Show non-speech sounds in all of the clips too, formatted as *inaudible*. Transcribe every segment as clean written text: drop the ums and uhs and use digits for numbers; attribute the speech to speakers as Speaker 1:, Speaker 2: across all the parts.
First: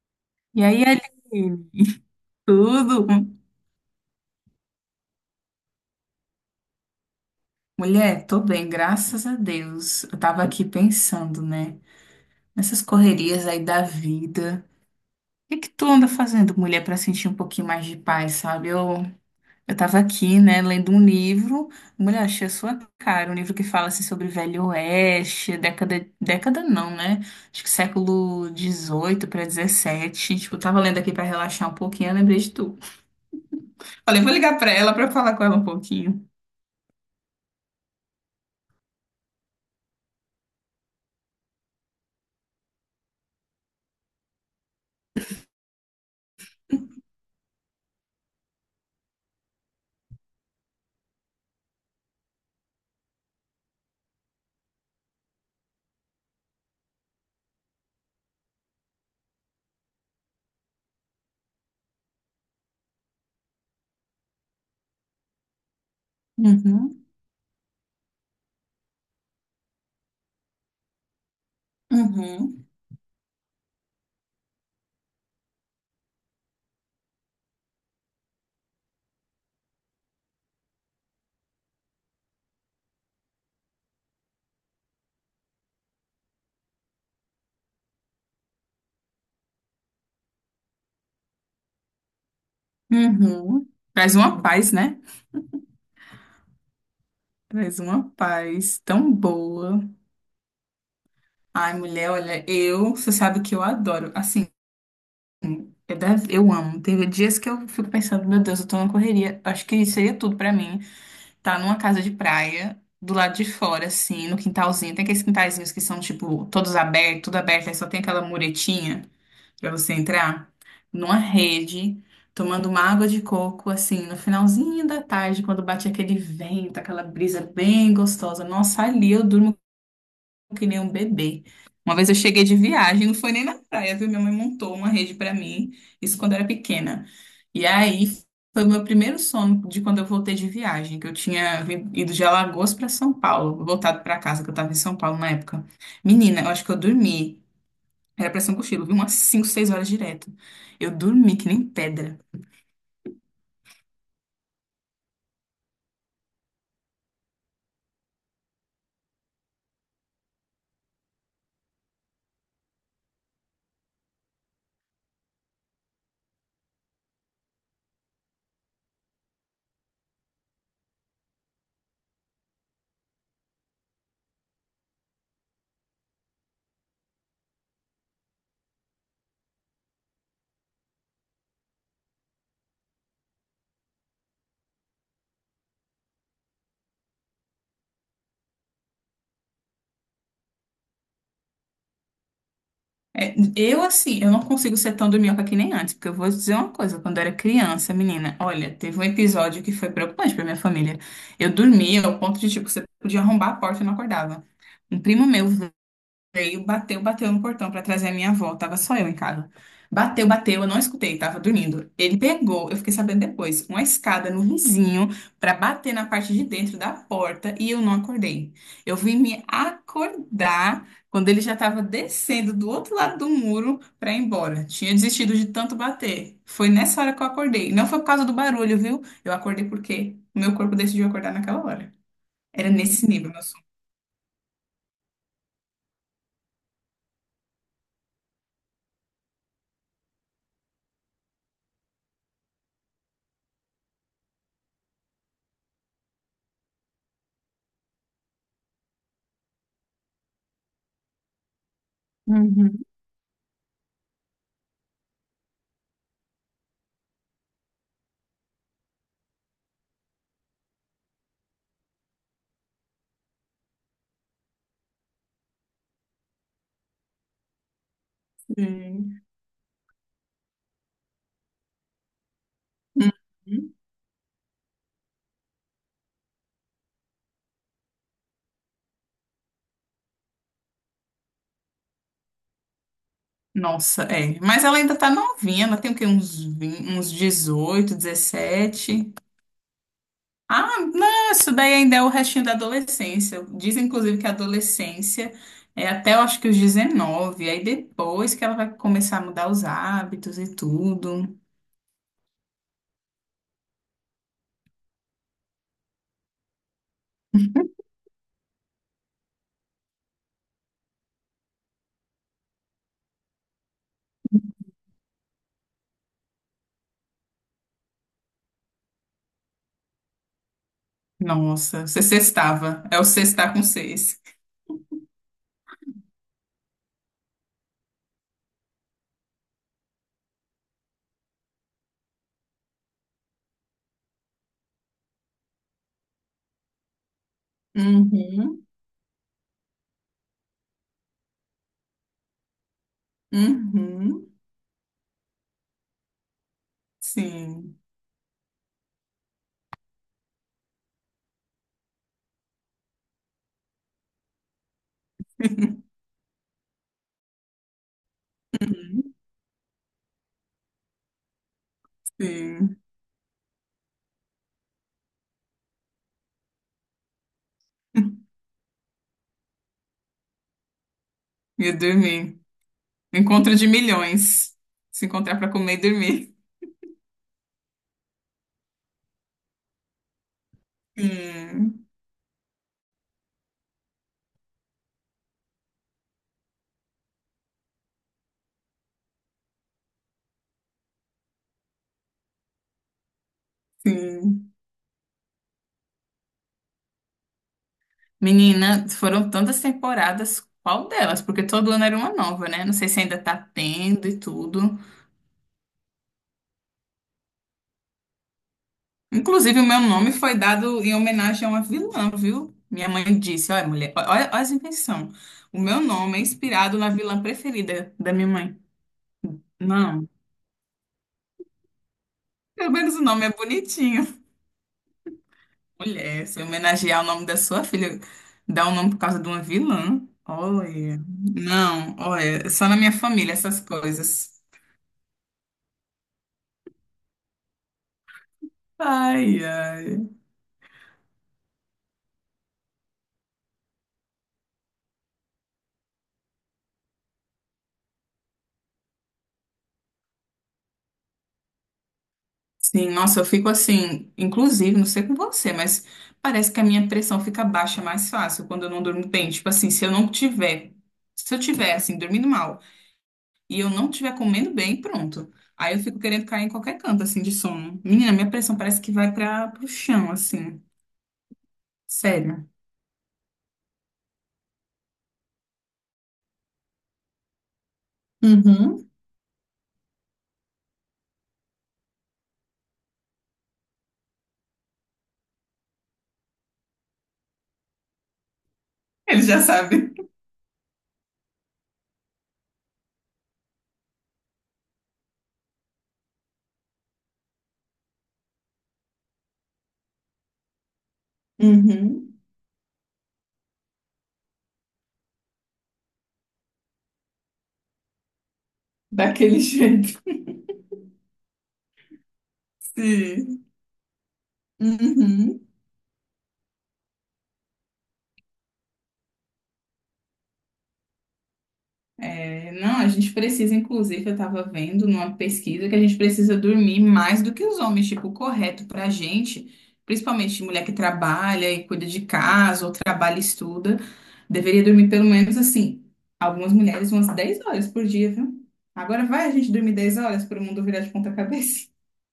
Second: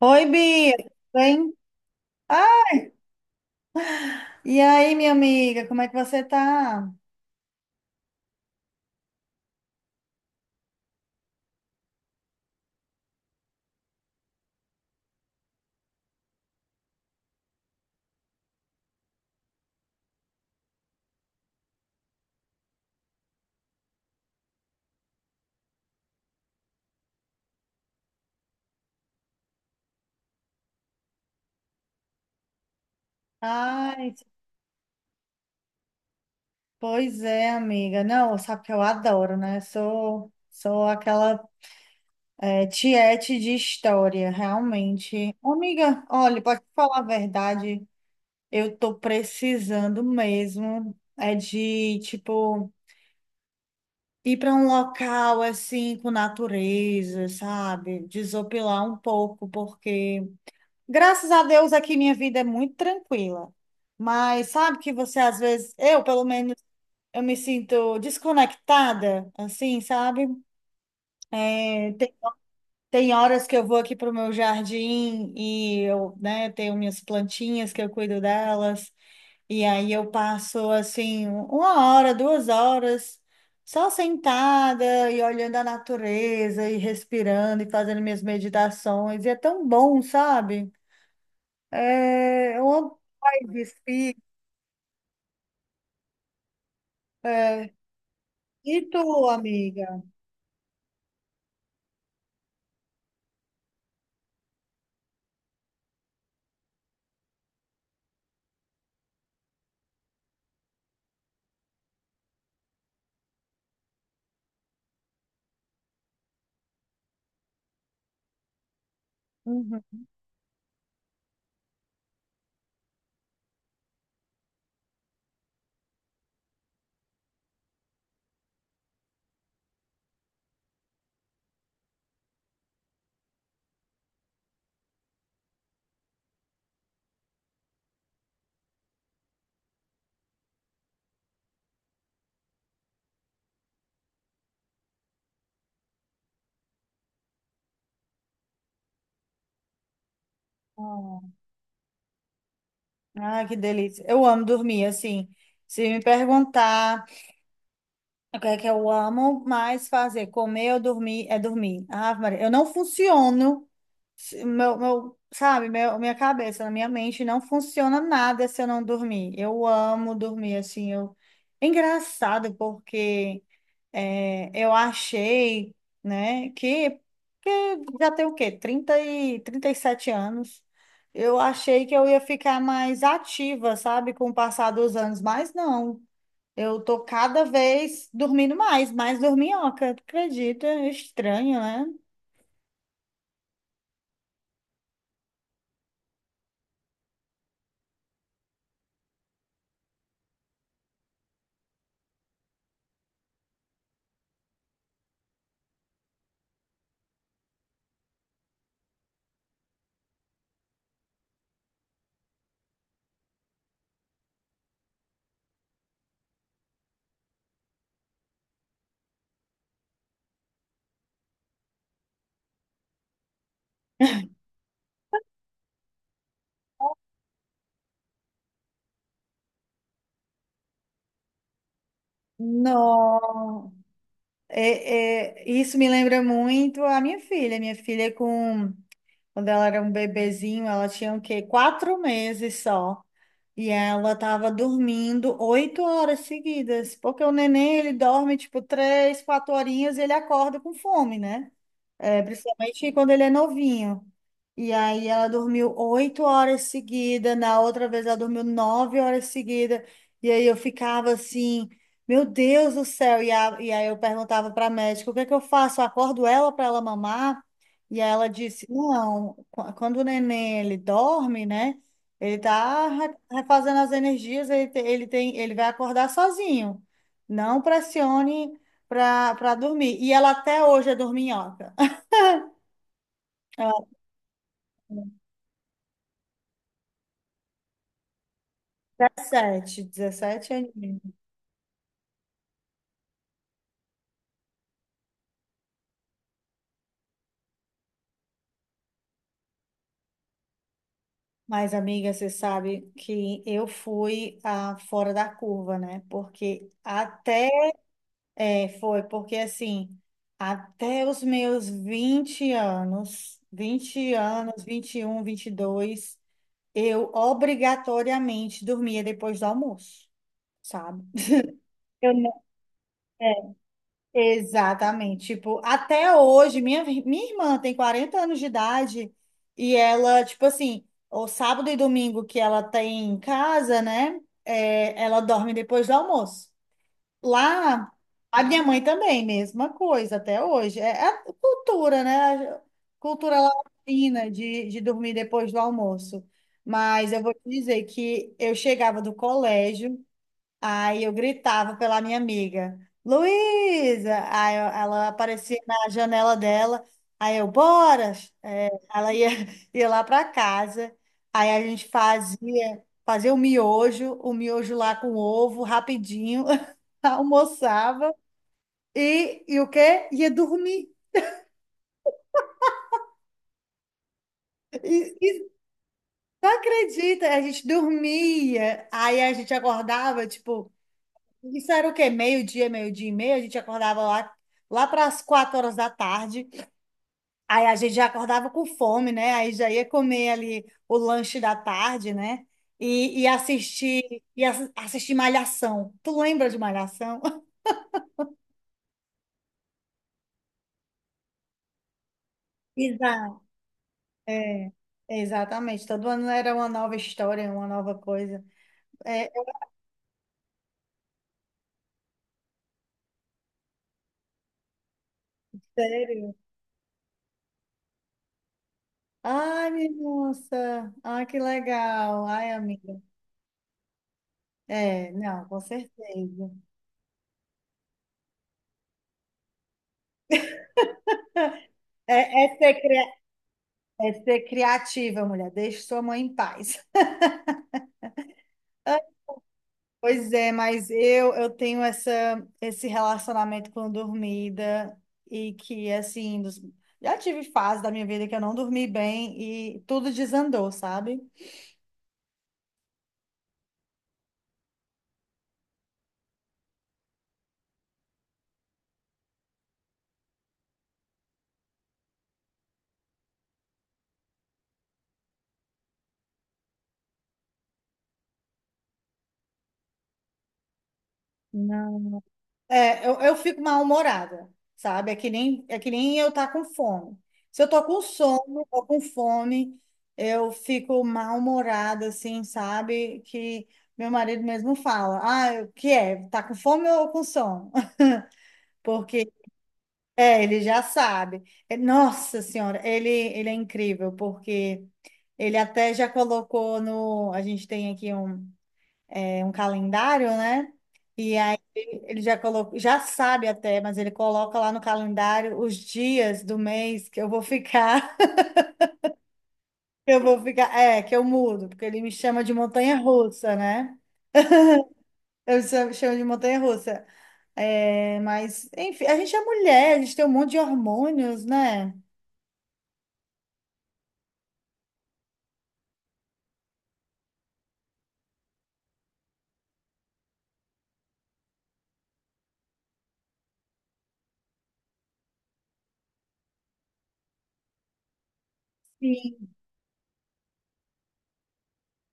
Speaker 1: Oi,
Speaker 2: E
Speaker 1: Bia,
Speaker 2: aí,
Speaker 1: tudo bem?
Speaker 2: Aline? *laughs*
Speaker 1: Ah,
Speaker 2: Tudo?
Speaker 1: e aí, minha amiga, como é que você tá?
Speaker 2: Mulher, tô bem, graças a Deus. Eu tava aqui pensando, né? Nessas correrias aí da vida. O que que tu anda fazendo, mulher, pra sentir um pouquinho mais de paz, sabe? Eu tava aqui, né, lendo um livro. Mulher, achei a sua cara. Um livro que fala, assim, sobre Velho Oeste, década... Década não, né? Acho que século dezoito para dezessete. Tipo, eu tava lendo aqui pra relaxar um pouquinho, eu lembrei de tu.
Speaker 1: Ai,
Speaker 2: Falei, vou ligar pra ela pra eu falar com ela um pouquinho.
Speaker 1: pois é, amiga. Não, sabe que eu adoro, né? Sou aquela tiete de história, realmente. Ô, amiga, olha, pode falar a verdade, eu tô precisando mesmo é de, tipo, ir para um local assim com natureza, sabe? Desopilar um pouco, porque graças a Deus aqui minha vida é muito tranquila. Mas sabe que você às vezes, eu pelo menos,
Speaker 2: Uhum.
Speaker 1: eu me sinto desconectada, assim, sabe? É, tem,
Speaker 2: Uhum,
Speaker 1: tem horas que eu vou aqui para o meu jardim e eu, né, tenho minhas plantinhas que eu cuido delas. E aí eu passo, assim, uma hora, duas horas só sentada e olhando a natureza e respirando e fazendo minhas meditações. E é tão bom, sabe? É, onde vai
Speaker 2: uhum. Traz
Speaker 1: vestir?
Speaker 2: uma paz, né?
Speaker 1: É,
Speaker 2: Traz uma paz
Speaker 1: e
Speaker 2: tão
Speaker 1: tu,
Speaker 2: boa.
Speaker 1: amiga?
Speaker 2: Ai, mulher, olha, eu, você sabe que eu adoro. Assim, eu amo. Teve dias que eu fico pensando, meu Deus, eu tô numa correria. Acho que seria tudo pra mim. Tá numa casa de praia, do lado de fora, assim, no quintalzinho. Tem aqueles quintalzinhos que são, tipo, todos abertos, tudo aberto, aí só tem aquela muretinha para você
Speaker 1: Uhum.
Speaker 2: entrar numa rede, tomando uma água de coco, assim, no finalzinho da tarde, quando bate aquele vento, aquela brisa bem gostosa. Nossa, ali eu durmo que nem um bebê. Uma vez eu cheguei de viagem, não foi nem na praia, viu? Minha mãe montou uma rede para mim, isso quando eu era pequena. E aí foi o meu primeiro sono de quando eu voltei de viagem, que eu tinha ido de Alagoas para São Paulo, voltado para casa, que eu estava em São Paulo na época. Menina, eu acho que eu dormi. Era pressão ser um cochilo, viu? Umas 5 6 horas direto. Eu dormi que nem pedra.
Speaker 1: Ah, que delícia. Eu amo dormir, assim. Se me perguntar o que é que eu amo mais fazer, comer ou dormir, é dormir. Ah, Maria, eu não funciono, minha cabeça, na minha mente, não funciona nada se eu não dormir. Eu amo dormir, assim. Eu... É engraçado, porque. Eu achei, né, que já tem o quê? Trinta e sete anos. Eu achei que eu ia ficar mais ativa, sabe, com o passar dos anos, mas não. Eu tô cada vez dormindo mais, mais dorminhoca, tu acredita? É estranho, né?
Speaker 2: É, eu, assim, eu não consigo ser tão dorminhoca que nem antes, porque eu vou dizer uma coisa. Quando eu era criança, menina, olha, teve um episódio que foi preocupante pra minha família. Eu dormia ao ponto de, tipo, você podia arrombar a porta e não acordava. Um primo meu veio, bateu, bateu no portão pra trazer a minha avó. Tava só eu em casa. Bateu, bateu, eu não escutei, tava dormindo. Ele pegou, eu fiquei sabendo depois, uma escada no vizinho pra bater na parte de dentro da porta e eu não acordei. Eu vim me acordar quando ele já tava descendo do outro lado do muro pra ir embora. Tinha desistido de tanto bater. Foi nessa hora que eu acordei. Não foi por causa do barulho, viu? Eu acordei porque o meu corpo decidiu acordar naquela hora. Era nesse nível, meu sono.
Speaker 1: Não. Isso me lembra muito a minha filha. Quando ela era um bebezinho, ela tinha o quê? Quatro meses só. E ela tava dormindo oito horas seguidas, porque o neném ele dorme tipo três, quatro horinhas e ele acorda com fome, né? É,
Speaker 2: Uhum.
Speaker 1: principalmente quando ele é novinho. E aí ela dormiu oito horas seguidas, na outra vez ela dormiu nove horas seguidas. E aí eu ficava assim, meu Deus do céu. E aí eu perguntava para a médica, o que é que eu faço? Eu acordo ela para ela mamar? E aí ela disse,
Speaker 2: Sim.
Speaker 1: não, quando o neném ele dorme, né? Ele tá
Speaker 2: Uhum.
Speaker 1: refazendo as energias, ele, te- ele tem, ele vai acordar sozinho. Não pressione para dormir. E ela até hoje é dorminhoca. Ela
Speaker 2: Nossa, é. Mas ela ainda tá novinha, ela tem o quê? Uns, 20, uns 18,
Speaker 1: era
Speaker 2: 17.
Speaker 1: 17, 17
Speaker 2: Ah,
Speaker 1: aninhos.
Speaker 2: não, isso daí ainda é o restinho da adolescência. Diz inclusive, que a adolescência é até, eu acho que os 19. Aí depois que ela vai começar a mudar os hábitos e tudo.
Speaker 1: Mas, amiga, você sabe que eu fui a fora da curva, né? Porque até é, foi, porque assim, até os meus 20 anos, um 21, dois eu obrigatoriamente dormia depois do almoço, sabe?
Speaker 2: Nossa, você
Speaker 1: Eu não.
Speaker 2: sextava. É o sextar com seis.
Speaker 1: Exatamente. Tipo, até hoje, minha irmã tem 40 anos de idade e ela, tipo assim, o sábado e domingo que ela tem em casa, né? Ela dorme depois do almoço. Lá, a minha
Speaker 2: Uhum,
Speaker 1: mãe também, mesma coisa, até hoje. É a cultura, né? A cultura
Speaker 2: uhum,
Speaker 1: latina de dormir depois do almoço. Mas eu vou te
Speaker 2: sim,
Speaker 1: dizer que eu chegava do colégio. Aí eu gritava pela minha amiga, Luísa! Ela aparecia na janela dela, aí eu, bora! É, ela
Speaker 2: uhum,
Speaker 1: ia, *laughs* ia lá para casa, aí a gente
Speaker 2: sim.
Speaker 1: fazia, fazia o miojo lá com ovo, rapidinho, *laughs* almoçava,
Speaker 2: *laughs*
Speaker 1: e o quê? Ia dormir.
Speaker 2: E dormir. Encontro de milhões. Se encontrar
Speaker 1: E
Speaker 2: para comer e dormir.
Speaker 1: não acredita, a gente dormia, aí a gente acordava, tipo, isso
Speaker 2: Sim,
Speaker 1: era o quê? Meio-dia, meio-dia e meia, a gente acordava lá para as quatro horas da tarde. Aí a gente já acordava com fome, né? Aí já ia comer ali o lanche da tarde, né? E assistir, e
Speaker 2: sim.
Speaker 1: assistir Malhação. Tu lembra de Malhação? *laughs*
Speaker 2: Menina, foram tantas temporadas, qual delas? Porque todo ano era uma nova, né? Não sei se ainda tá
Speaker 1: Exato.
Speaker 2: tendo e
Speaker 1: É,
Speaker 2: tudo.
Speaker 1: exatamente. Todo ano era uma nova história, uma nova coisa. É, é
Speaker 2: Inclusive, o meu nome foi dado em homenagem a uma vilã, viu? Minha mãe disse: Olha, mulher, olha, olha as invenções. O meu nome é
Speaker 1: sério.
Speaker 2: inspirado na vilã preferida da minha mãe.
Speaker 1: Ai, minha
Speaker 2: Não,
Speaker 1: nossa. Ai, que legal. Ai,
Speaker 2: pelo menos
Speaker 1: amiga.
Speaker 2: o nome é bonitinho.
Speaker 1: É, não, com
Speaker 2: Mulher, se
Speaker 1: certeza.
Speaker 2: homenagear o nome da sua filha, dar um nome por causa de uma vilã. Olha, não,
Speaker 1: É,
Speaker 2: olha, só na minha
Speaker 1: é
Speaker 2: família essas
Speaker 1: É ser
Speaker 2: coisas.
Speaker 1: criativa, mulher. Deixe sua mãe em paz.
Speaker 2: Ai, ai.
Speaker 1: Pois é, mas eu tenho essa esse relacionamento com dormida e, já tive fase da minha vida que eu não dormi bem e tudo desandou, sabe?
Speaker 2: Sim, nossa, eu fico assim, inclusive, não sei com você, mas parece que a minha pressão fica baixa mais fácil quando eu não durmo bem. Tipo assim, se eu tiver assim, dormindo mal e eu não tiver comendo bem, pronto. Aí eu fico querendo cair em qualquer canto assim de sono. Menina, minha pressão parece que vai para pro chão assim. Sério.
Speaker 1: Eu fico mal-humorada, sabe? É que nem eu tá com fome. Se eu tô com sono ou
Speaker 2: Uhum.
Speaker 1: com fome, eu fico mal-humorada, assim, sabe? Que meu marido mesmo fala, ah, o que é? Tá com fome ou com sono? *laughs*
Speaker 2: Ele
Speaker 1: Porque,
Speaker 2: já sabe.
Speaker 1: ele já sabe. É, Nossa Senhora, ele é incrível, porque ele até já colocou no... A gente tem aqui é um calendário, né? E aí
Speaker 2: Uhum.
Speaker 1: ele já colocou, já sabe até, mas ele coloca lá no calendário os dias do mês que eu vou ficar,
Speaker 2: Daquele *laughs* jeito.
Speaker 1: *laughs* que eu vou que eu mudo, porque ele me chama de
Speaker 2: Sim.
Speaker 1: montanha-russa, né?
Speaker 2: Uhum.
Speaker 1: Eu chamo de montanha-russa. É, mas, enfim, a gente é mulher, a gente tem um monte de hormônios, né?
Speaker 2: É, não, a gente precisa, inclusive, eu estava vendo numa pesquisa que a gente precisa dormir mais do que os homens, tipo, o correto para a gente, principalmente mulher que trabalha e cuida de casa, ou trabalha e estuda, deveria dormir pelo menos assim, algumas mulheres umas 10 horas por dia, viu? Agora vai a
Speaker 1: Sim.
Speaker 2: gente dormir 10 horas para o mundo virar de ponta cabeça.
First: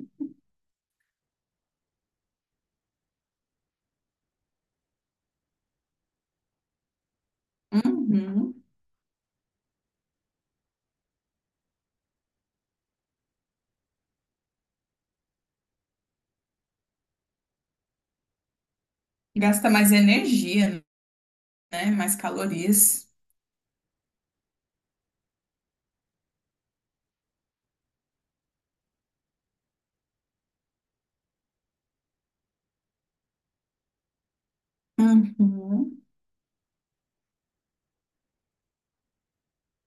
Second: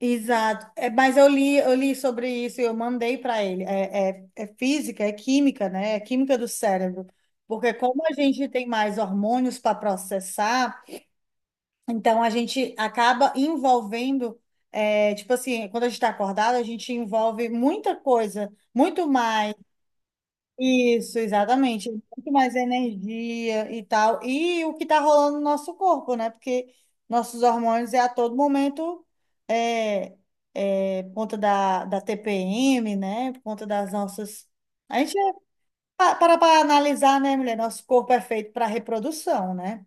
Speaker 1: Exato. É, mas eu li sobre isso e eu mandei para ele. É física, é química, né? É química do cérebro. Porque
Speaker 2: *laughs*
Speaker 1: como a gente
Speaker 2: Uhum.
Speaker 1: tem mais hormônios para processar, então a gente acaba envolvendo, é, tipo assim, quando a gente está acordado, a gente envolve muita coisa, muito mais.
Speaker 2: Gasta mais energia,
Speaker 1: Isso,
Speaker 2: né?
Speaker 1: exatamente.
Speaker 2: Mais
Speaker 1: Muito mais
Speaker 2: calorias.
Speaker 1: energia e tal. E o que está rolando no nosso corpo, né? Porque nossos hormônios é a todo momento, é, por conta da TPM, né? Por conta das nossas. A gente
Speaker 2: Uhum.
Speaker 1: para analisar, né, mulher? Nosso corpo é feito para reprodução, né?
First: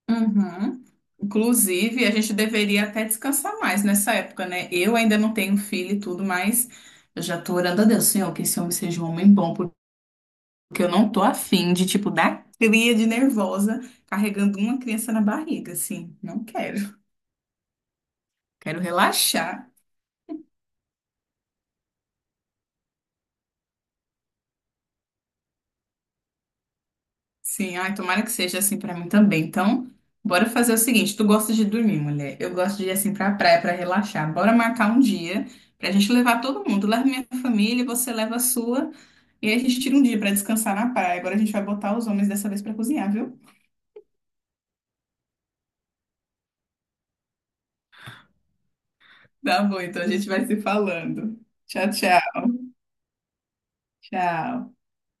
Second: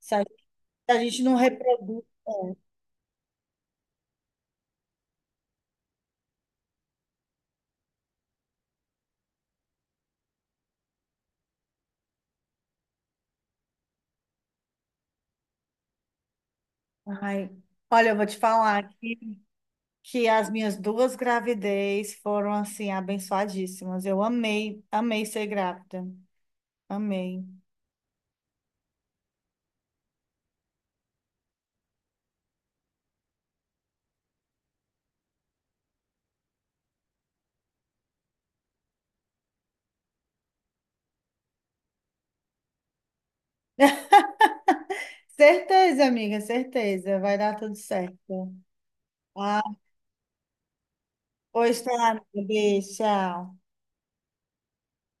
Speaker 1: Se
Speaker 2: Uhum.
Speaker 1: a gente não reproduz.
Speaker 2: Inclusive, a gente deveria até descansar mais nessa época, né? Eu ainda não tenho filho e tudo, mas eu já tô orando a Deus, Senhor, que esse homem seja um homem bom, porque eu não tô afim de, tipo, dar cria de nervosa carregando uma criança na barriga, assim. Não quero.
Speaker 1: Ai, olha, eu vou te
Speaker 2: Quero
Speaker 1: falar aqui
Speaker 2: relaxar.
Speaker 1: que as minhas duas gravidez foram, assim, abençoadíssimas. Eu amei, amei ser grávida. Amém.
Speaker 2: Sim, ai, tomara que seja assim pra mim também. Então, bora fazer o seguinte: tu gosta de dormir, mulher? Eu gosto de ir assim pra praia pra relaxar. Bora marcar um dia pra gente levar todo mundo. Leva minha família, você leva a sua. E aí a gente tira um dia pra descansar na praia. Agora a gente vai botar os homens dessa vez pra cozinhar, viu?
Speaker 1: Certeza, amiga, certeza. Vai dar tudo certo. Ah,
Speaker 2: Tá bom, então a gente vai se falando.
Speaker 1: pois tá,
Speaker 2: Tchau,
Speaker 1: amiga.
Speaker 2: tchau.
Speaker 1: Beijo, tchau.
Speaker 2: Tchau.